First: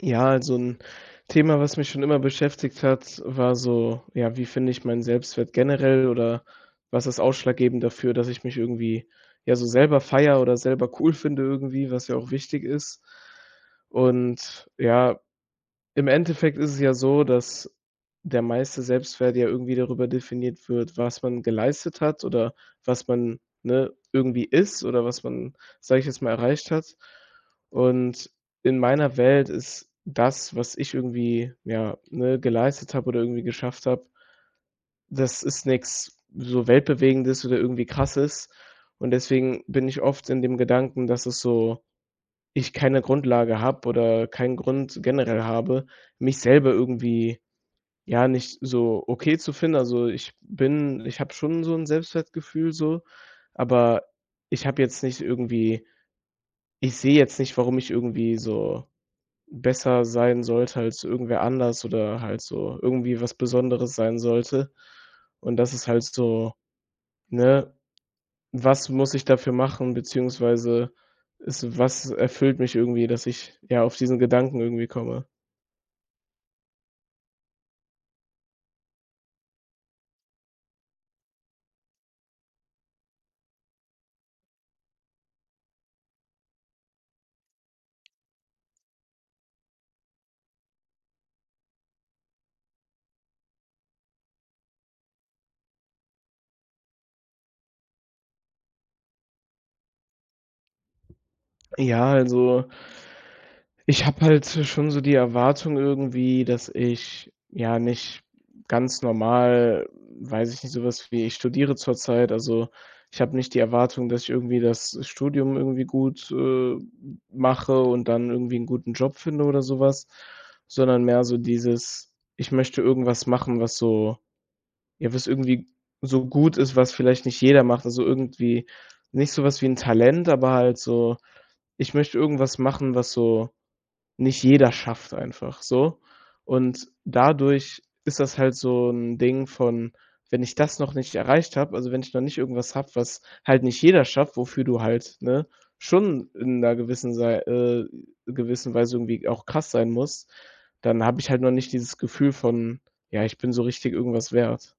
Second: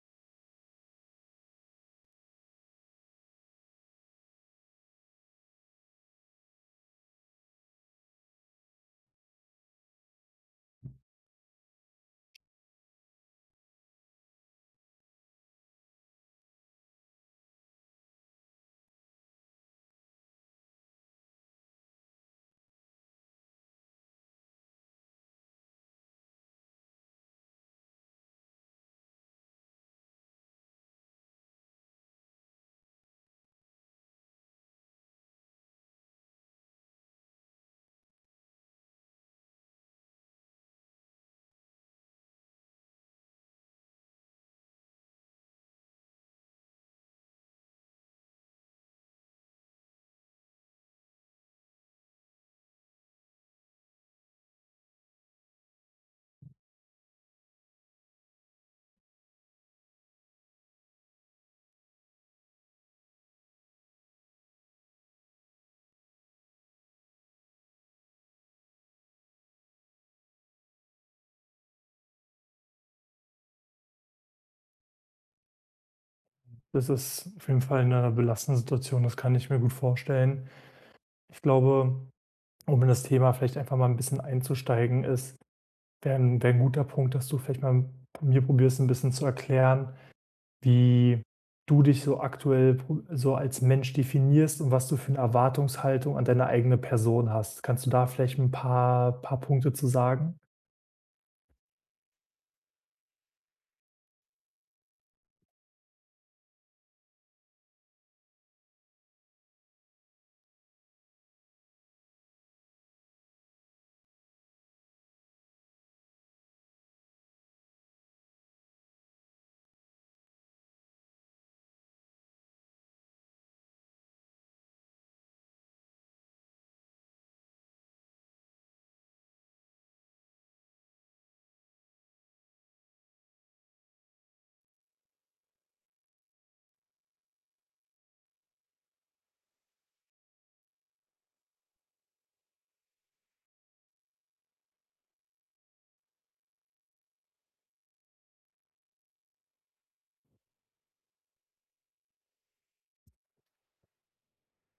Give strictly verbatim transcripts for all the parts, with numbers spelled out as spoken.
Ja, also 'n Thema, was mich schon immer beschäftigt hat, war so: Ja, wie finde ich meinen Selbstwert generell, oder was ist ausschlaggebend dafür, dass ich mich irgendwie ja so selber feiere oder selber cool finde, irgendwie, was ja auch wichtig ist. Und ja, im Endeffekt ist es ja so, dass der meiste Selbstwert ja irgendwie darüber definiert wird, was man geleistet hat oder was man, ne, irgendwie ist, oder was man, sage ich jetzt mal, erreicht hat. Und in meiner Welt ist das, was ich irgendwie, ja, ne, geleistet habe oder irgendwie geschafft habe das ist nix so weltbewegendes oder irgendwie Krasses. Und deswegen bin ich oft in dem Gedanken, dass es so ich keine Grundlage habe oder keinen Grund generell habe, mich selber irgendwie, ja, nicht so okay zu finden. Also, ich bin ich habe schon so 'n Selbstwertgefühl so, aber ich habe jetzt nicht irgendwie ich sehe jetzt nicht, warum ich irgendwie so besser sein sollte als irgendwer anders oder halt so irgendwie was Besonderes sein sollte. Und das ist halt so ne, was muss ich dafür machen? Beziehungsweise es was erfüllt mich irgendwie, dass ich, ja, auf diesen Gedanken irgendwie komme? Das ist auf jeden Fall 'ne belastende Situation. Das kann ich mir gut vorstellen. Ich glaube, um in das Thema vielleicht einfach mal 'n bisschen einzusteigen ist wäre 'n wäre 'n guter Punkt, dass du vielleicht mal mir probierst, 'n bisschen zu erklären, wie du dich so aktuell pro so als Mensch definierst, und was du für 'ne Erwartungshaltung an deine eigene Person hast. Kannst du da vielleicht 'n paar paar Punkte zu sagen? Ja, also ich habe halt so schon so die Erwartung irgendwie, dass ich, ja, nicht ganz normal weiß ich nicht, sowas wie ich studiere zurzeit. Also, ich habe nicht die Erwartung, dass ich irgendwie das Studium irgendwie gut, äh, mache und dann irgendwie 'n guten Job finde oder sowas, sondern mehr so dieses: „Ich möchte irgendwas machen, was so ja, was irgendwie so gut ist, was vielleicht nicht jeder macht.” Also irgendwie nicht sowas wie 'n Talent, aber halt so: Ich möchte irgendwas machen, was so nicht jeder schafft. einfach so. Und dadurch ist das halt so 'n Ding von: Wenn ich das noch nicht erreicht habe. Also, wenn ich dann nicht irgendwas habe, was halt nicht jeder schafft, wofür du halt, ne, schon in 'ner gewissen Sei äh, gewissen Weise irgendwie auch krass sein musst, dann habe ich halt noch nicht dieses Gefühl von: „Ja, ich bin so richtig irgendwas wert.”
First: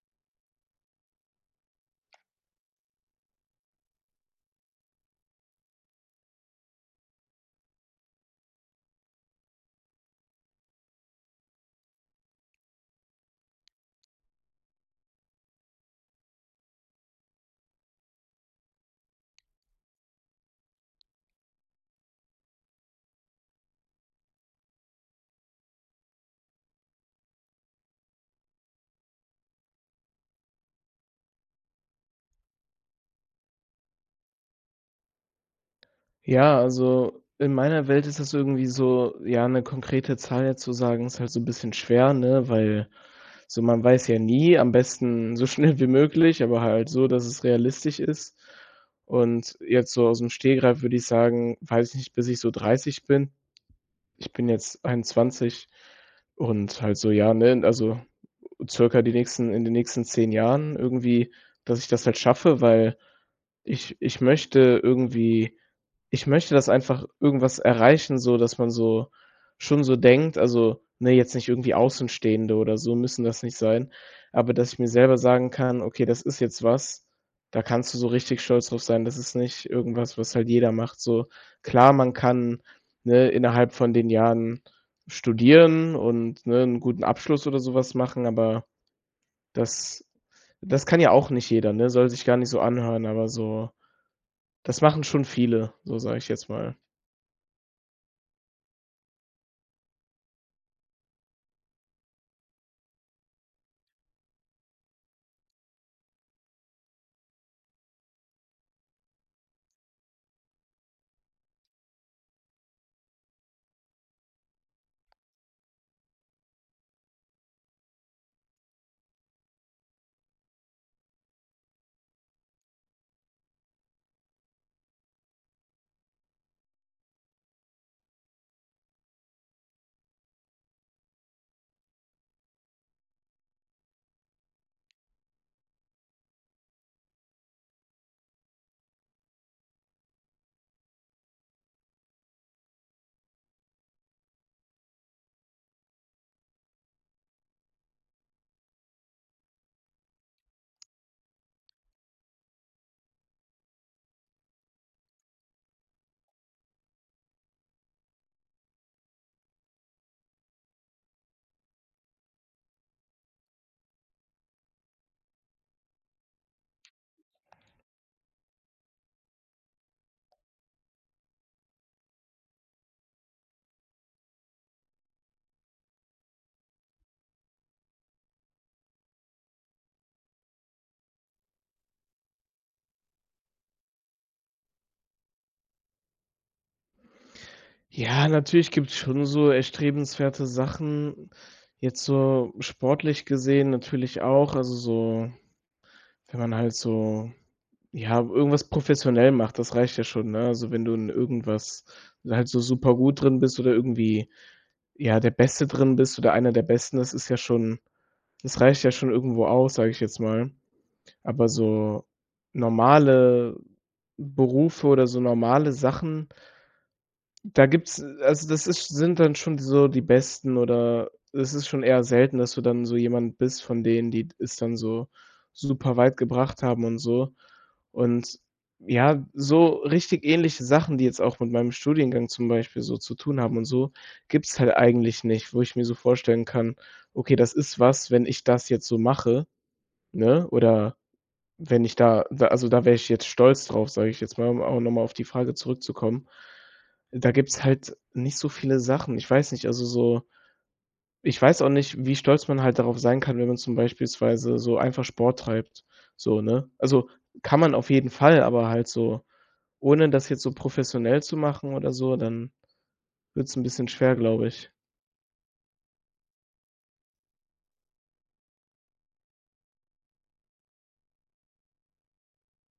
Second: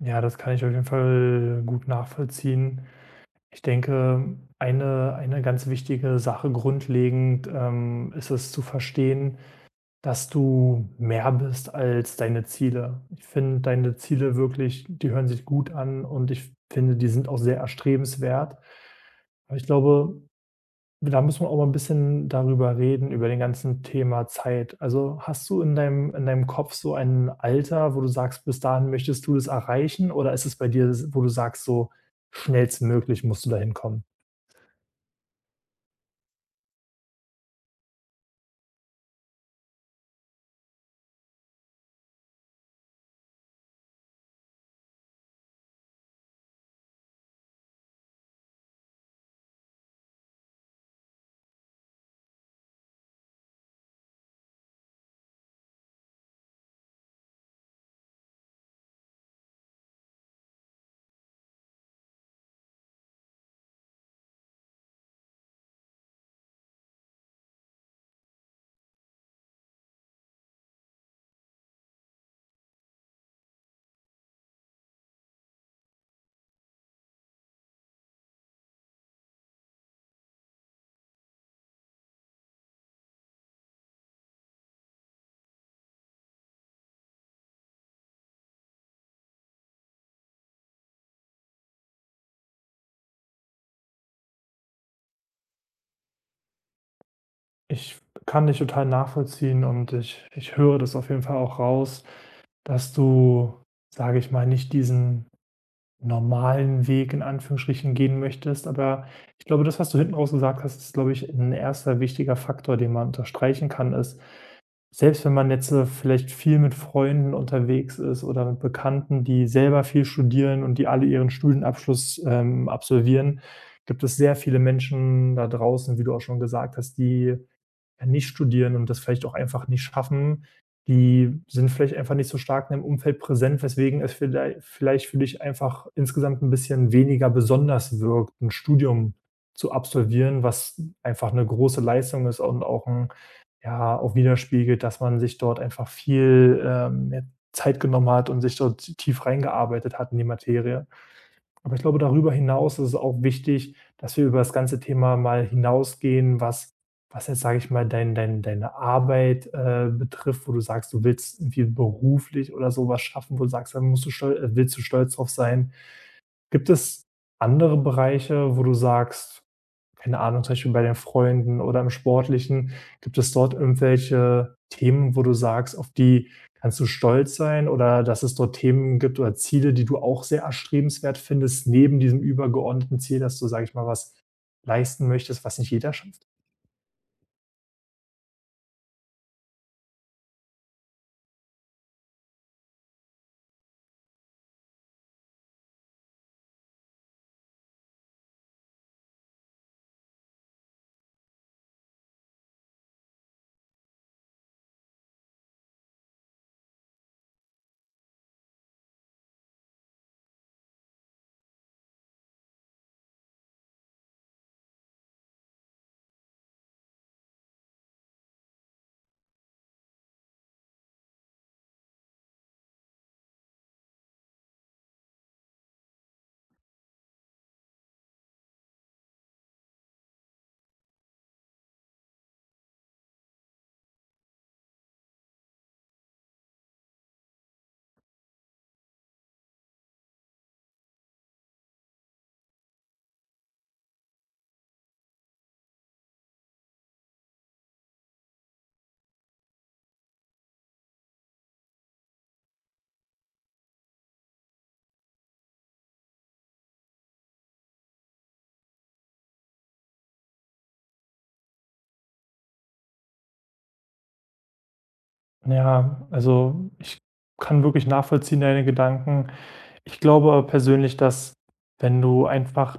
Ja, das kann ich auf jeden Fall gut nachvollziehen. Ich denke, eine eine ganz wichtige Sache, grundlegend, ähm, ist es, zu verstehen, dass du mehr bist als deine Ziele. Ich finde deine Ziele wirklich die hören sich gut an. Und ich f finde, die sind auch sehr erstrebenswert. Aber ich glaube, da muss man auch mal 'n bisschen darüber reden, über den ganzen Thema Zeit. Also hast du in deinem in deinem Kopf so ein Alter, wo du sagst, bis dahin möchtest du es erreichen, oder ist es bei dir s wo du sagst, so schnellstmöglich musst du dahin kommen? Ja. Also, in meiner Welt ist das irgendwie so ja, 'ne konkrete Zahl jetzt zu sagen ist halt so 'n bisschen schwer, ne? Weil so man weiß ja nie am besten, so schnell wie möglich, aber halt so, dass es realistisch ist. Und jetzt so ausm Stegreif, würde ich sagen weiß ich nicht, bis ich so dreißig bin? Ich bin jetzt einundzwanzig und halt so ja, ne also circa die nächsten in den nächsten zehn Jahren irgendwie, dass ich das halt schaffe, weil ich ich möchte irgendwie ich möchte das einfach irgendwas erreichen, so dass man so schon so denkt, also ne, jetzt nicht irgendwie Außenstehende oder so müssen das nicht sein. Aber dass ich mir selber sagen kann, okay, das ist jetzt was. Da kannst du so richtig stolz drauf sein. Das ist nicht irgendwas, was halt jeder macht, so. Klar, man kann, ne, innerhalb von den Jahren studieren und, ne, 'n guten Abschluss oder sowas machen. Aber das das kann ja auch nicht jeder, ne? Soll sich gar nicht so anhören, aber so das machen schon viele, so sage ich jetzt mal. Ich f p kann dich total nachvollziehen. Und ich ich höre das auf jeden Fall auch raus, dass du, sage ich mal, nicht diesen normalen Weg in Anführungsstrichen gehen möchtest. Aber ich glaube, das, was du hinten raus gesagt hast, ist, glaube ich, 'n erster wichtiger Faktor, den man unterstreichen kann ist selbst wenn man jetzt, ne, vielleicht viel mit Freunden unterwegs ist oder mit Bekannten, die selber viel studieren und die alle ihren Studienabschluss, ähm, absolvieren, gibt es sehr viele Menschen da draußen, wie du auch schon gesagt hast, die ja nicht studieren und das vielleicht auch einfach nicht schaffen. Die sind vielleicht einfach nicht so stark in dem Umfeld präsent, weswegen es viellei vielleicht für dich einfach insgesamt 'n bisschen weniger besonders wirkt, 'n Studium zu absolvieren, was einfach 'ne große Leistung ist und auch 'n, ja, auch widerspiegelt, dass man sich dort einfach viel, ähm, ja, Zeit genommen hat und sich dort t tief reingearbeitet hat in die Materie. Aber ich glaube, darüber hinaus ist es auch wichtig, dass wir über das ganze Thema mal hinausgehen, was was jetzt sage ich mal, dein dein deine Arbeit, äh, betrifft wo du sagst, du willst irgendwie beruflich oder so was schaffen wo du sagst, dann musst du stol äh, willst du stolz drauf sein. Gibt es andere Bereiche, wo du sagst keine Ahnung, zum Beispiel bei deinen Freunden oder im Sportlichen, gibt es dort irgendwelche Themen, wo du sagst, auf die kannst du stolz sein, oder dass es dort Themen gibt oder Ziele, die du auch sehr erstrebenswert findest neben diesem übergeordneten Ziel, dass du, sage ich mal was leisten möchtest, was nicht jeder schafft? Ja, natürlich gibt's schon so erstrebenswerte Sachen. Jetzt so sportlich gesehen natürlich auch, also so wenn man halt so, ja, irgendwas professionell macht. Das reicht ja schon, ne? Also, wenn du in irgendwas halt so super gut drin bist oder irgendwie, ja, der Beste drin bist oder einer der Besten, das ist ja schon das reicht ja schon irgendwo aus, sage ich jetzt mal. Aber so normale Berufe oder so normale Sachen da gibt's, äh, also, das ist sind dann schon so die Besten, oder es ist schon eher selten, dass du dann so jemand bist von denen, die das dann so super weit gebracht haben und so. Und ja, so richtig ähnliche Sachen, die jetzt auch mit meinem Studiengang zum Beispiel so zu tun haben und so, gibt's halt eigentlich nicht. Wo ich mir so vorstellen kann: „Okay, das ist was, wenn ich das jetzt so mache, ne, oder wenn ich da w also, da wäre ich jetzt stolz drauf, sage ich jetzt mal, um a um auch nochmal auf die Frage zurückzukommen. Da gibt's halt nicht so viele Sachen. Ich weiß nicht, also so Ich weiß auch nicht, wie stolz man halt darauf sein kann, wenn man zum beispielsweise so einfach Sport treibt, so, ne? Also kann man auf jeden Fall, aber halt so ohne das jetzt so professionell zu machen oder so dann wird's 'n bisschen schwer, glaube ich. Ja, also, ich kann wirklich nachvollziehen, deine Gedanken. Ich glaube aber persönlich, dass, wenn du einfach,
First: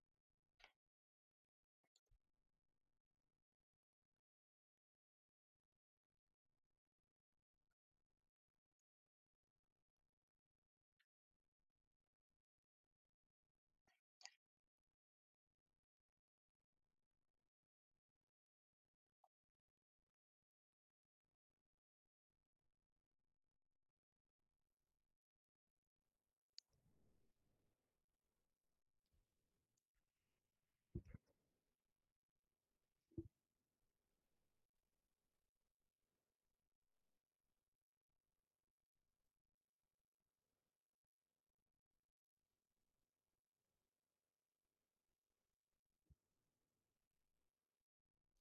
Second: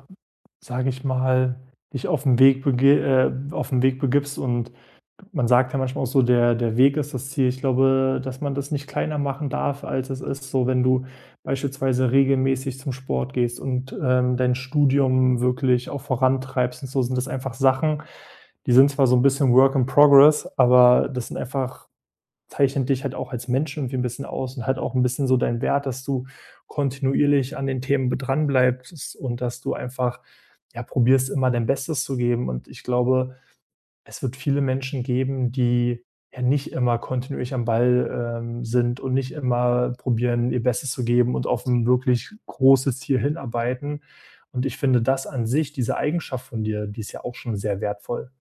sage ich mal, dich auf 'n Weg bege äh, auf 'n Weg begibst. Und man sagt ja manchmal auch so „Der der Weg ist das Ziel“. Ich glaube, dass man das nicht kleiner machen darf, als es ist. So, wenn du beispielsweise regelmäßig zum Sport gehst und, ähm, dein Studium wirklich auch vorantreibst und so, sind das einfach Sachen, die sind zwar so 'n bisschen work in progress, aber das sind einfach zeichnet dich halt auch als Mensch irgendwie 'n bisschen aus und halt auch 'n bisschen so deinen Wert, dass du kontinuierlich an den Themen b dranbleibst und dass du einfach, ja, probierst, immer dein Bestes zu geben. Und ich glaube, es wird viele Menschen geben, die, ja, nicht immer kontinuierlich am Ball, ähm, sind und nicht immer probieren, ihr Bestes zu geben und auf 'n wirklich großes Ziel hinarbeiten. Und ich finde das an sich, diese Eigenschaft von dir, die ist ja auch schon sehr wertvoll.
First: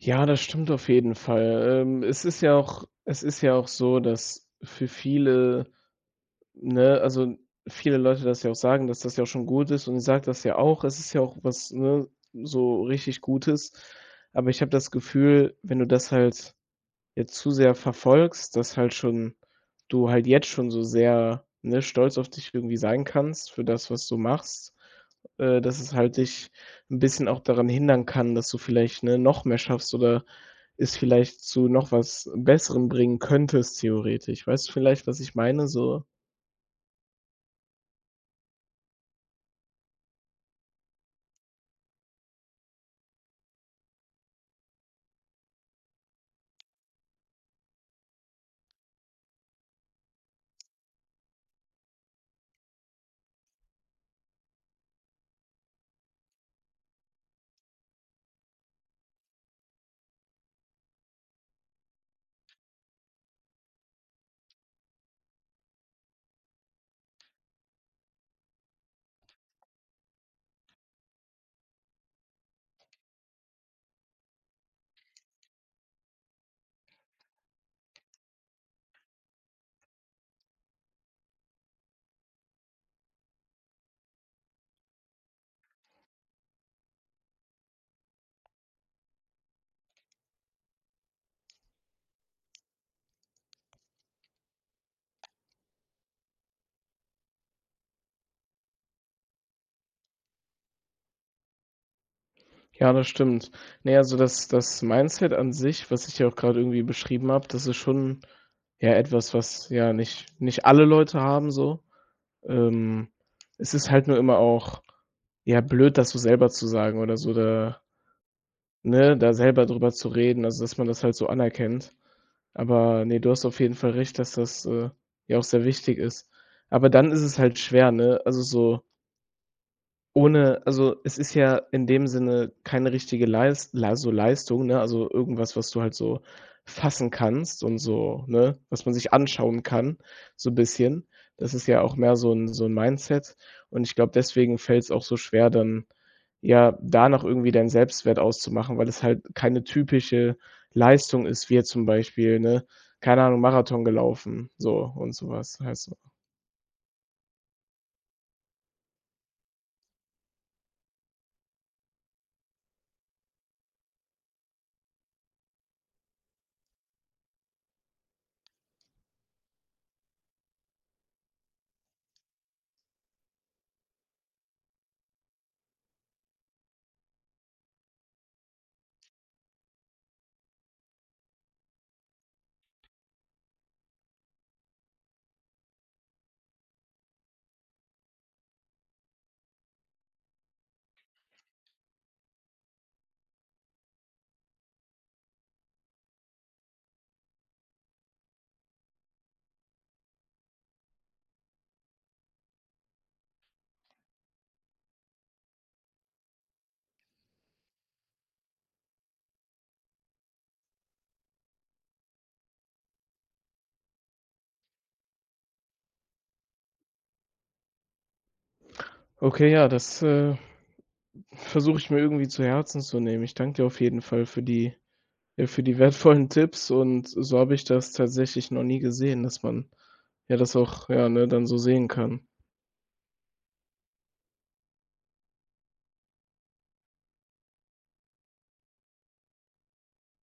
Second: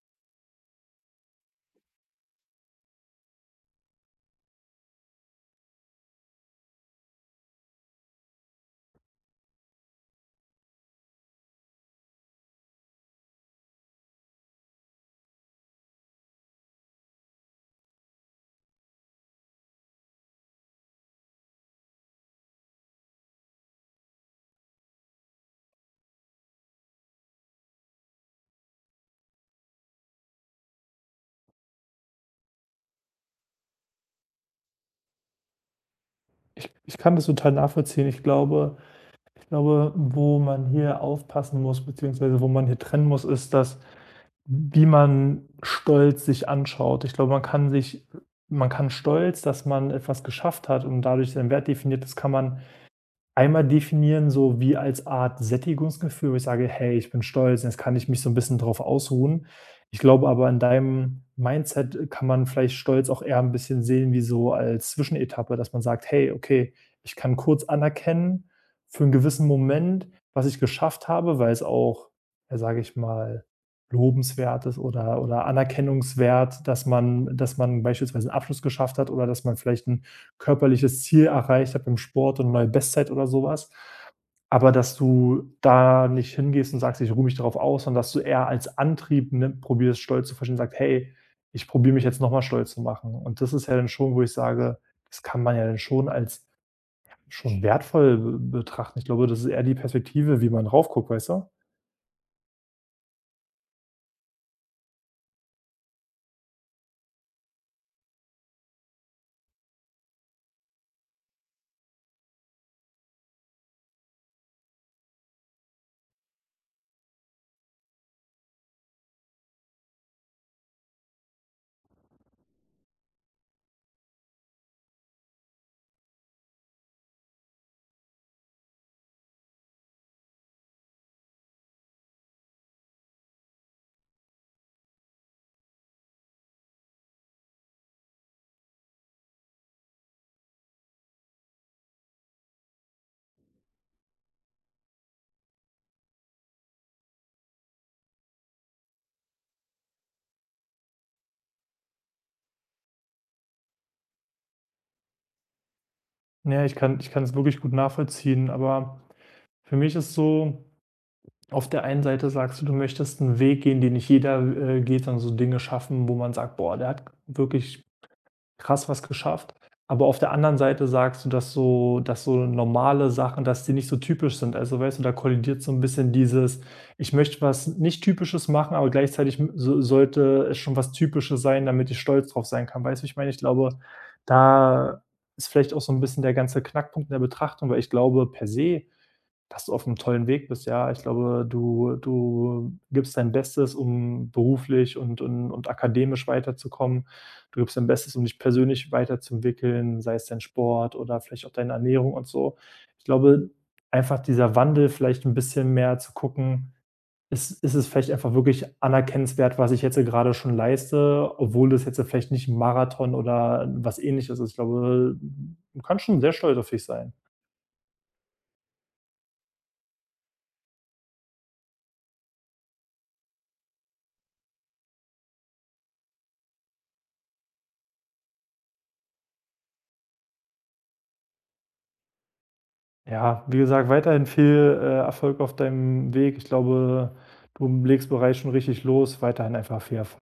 Ja, das stimmt auf jeden Fall. Ähm, es ist ja auch es ist ja auch so, dass für viele ne, also viele Leute das ja auch sagen, dass das ja auch schon gut ist. Und ich sage das ja auch. Es ist ja auch was, ne, so richtig Gutes. Aber ich habe das Gefühl, wenn du das halt jetzt zu sehr verfolgst, dass halt schon du halt jetzt schon so sehr, ne, stolz auf dich irgendwie sein kannst für das, was du machst, äh, dass es halt dich 'n bisschen auch daran hindern kann, dass du vielleicht, ne, noch mehr schaffst oder es vielleicht zu noch was Besserem bringen könntest, theoretisch. Weißt du vielleicht, was ich meine, so? Ich ich kann das total nachvollziehen. Ich glaube ich glaube, wo man hier aufpassen muss, beziehungsweise wo man hier trennen muss, ist das, wie man Stolz sich anschaut. Ich glaube, man kann sich äh, man kann Stolz, dass man etwas geschafft hat und dadurch seinen Wert definiert ist kann man, einmal definieren, so wie als Art Sättigungsgefühl, wo ich sage: „Hey, ich bin stolz, jetzt kann ich mich so 'n bisschen darauf ausruhen." Ich glaube aber an deinem Mindset, äh, kann man vielleicht stolz auch eher ein bisschen sehen wie so als Zwischenetappe, dass man sagt: „Hey, okay, ich kann kurz anerkennen, für 'n gewissen Moment, was ich geschafft habe", weil es auch, ja, sage ich mal, lobenswert ist oder oder anerkennungswert, dass man äh, dass man beispielsweise 'nen Abschluss geschafft hat oder dass man vielleicht 'n körperliches Ziel erreicht hat beim Sport und neue Bestzeit oder sowas. Aber dass du da nicht hingehst und sagst: „Ich ruhe mich darauf aus" sondern dass du eher als Antrieb, ne, probierst, Stolz zu verstehen, sagst: „Hey, ich probiere mich jetzt nochmal stolz zu machen." Und das ist ja dann schon, wo ich sage das kann man ja dann schon als, ja, schon wertvoll, äh, betrachten. Ich glaube, das ist eher die Perspektive, wie man rauf guckt, weißt du? Ja, das stimmt. Ne, also das das Mindset an sich, was ich ja auch gerade irgendwie beschrieben habe, das ist schon ja, etwas, was ja nicht nicht alle Leute haben so. Ähm, es ist halt nur immer auch ja, blöd, das so selber zu sagen oder so da ne, da selber darüber zu reden. Also, dass man das halt so anerkennt. Aber ne, du hast auf jeden Fall recht, dass das, äh, ja auch sehr wichtig ist. Aber dann ist es halt schwer, ne? Also so ohne, also, es ist ja in dem Sinne keine richtige Leist la so Leistung, ne? Also irgendwas, was du halt so fassen kannst und so ne, was man sich anschauen kann, so 'n bisschen. Das ist ja auch mehr so 'n so 'n Mindset. Und ich glaube, deswegen fällt's auch so schwer, dann ja da noch irgendwie deinen Selbstwert auszumachen, weil es halt keine typische Leistung ist, wie jetzt zum Beispiel, ne, keine Ahnung, Marathon gelaufen, so und so was halt so. Naja, ich kann ich kann es wirklich gut nachvollziehen, aber für mich ist es so auf der einen Seite sagst du, du möchtest 'n Weg gehen, den nicht jeder, w äh, geht sondern so Dinge schaffen, wo man sagt: „Boah, der hat wirklich krass was geschafft.“ Aber auf der anderen Seite sagst du, dass so dass so normale Sachen dass die nicht so typisch sind. Also weißt du, da kollidiert so 'n bisschen dieses: „Ich möchte was nicht typisches machen, aber gleichzeitig m so sollte es schon was Typisches sein, damit ich stolz darauf sein kann“, weißt du, wie ich meine? Ich glaube, da ist vielleicht auch so 'n bisschen der ganze Knackpunkt in der Betrachtung, weil ich glaube per se, dass du auf 'nem tollen Weg bist. Ja, ich glaube, du du gibst dein Bestes, um beruflich und und und akademisch weiterzukommen. Du gibst dein Bestes, um dich persönlich weiterzuentwickeln, sei es dein Sport oder vielleicht auch deine Ernährung und so. Ich glaube einfach dieser Wandel vielleicht 'n bisschen mehr zu gucken: „Ist ist es vielleicht einfach wirklich anerkennenswert, was ich jetzt gerade schon leiste, obwohl das jetzt vielleicht nicht 'n Marathon oder was Ähnliches ist.“ Ich glaube, du kannst schon sehr stolz auf dich sein. Okay, ja, das, äh, versuche ich mir irgendwie zu Herzen zu nehmen. Ich danke dir auf jeden Fall für die äh, für die wertvollen Tipps und so habe ich das tatsächlich noch nie gesehen, dass man, ja, das auch, ja, ne, dann so sehen kann. Ja, wie gesagt, weiterhin viel, äh, Erfolg auf deinem Weg. Ich glaube, du legst bereits schon richtig los, weiterhin einfach viel erf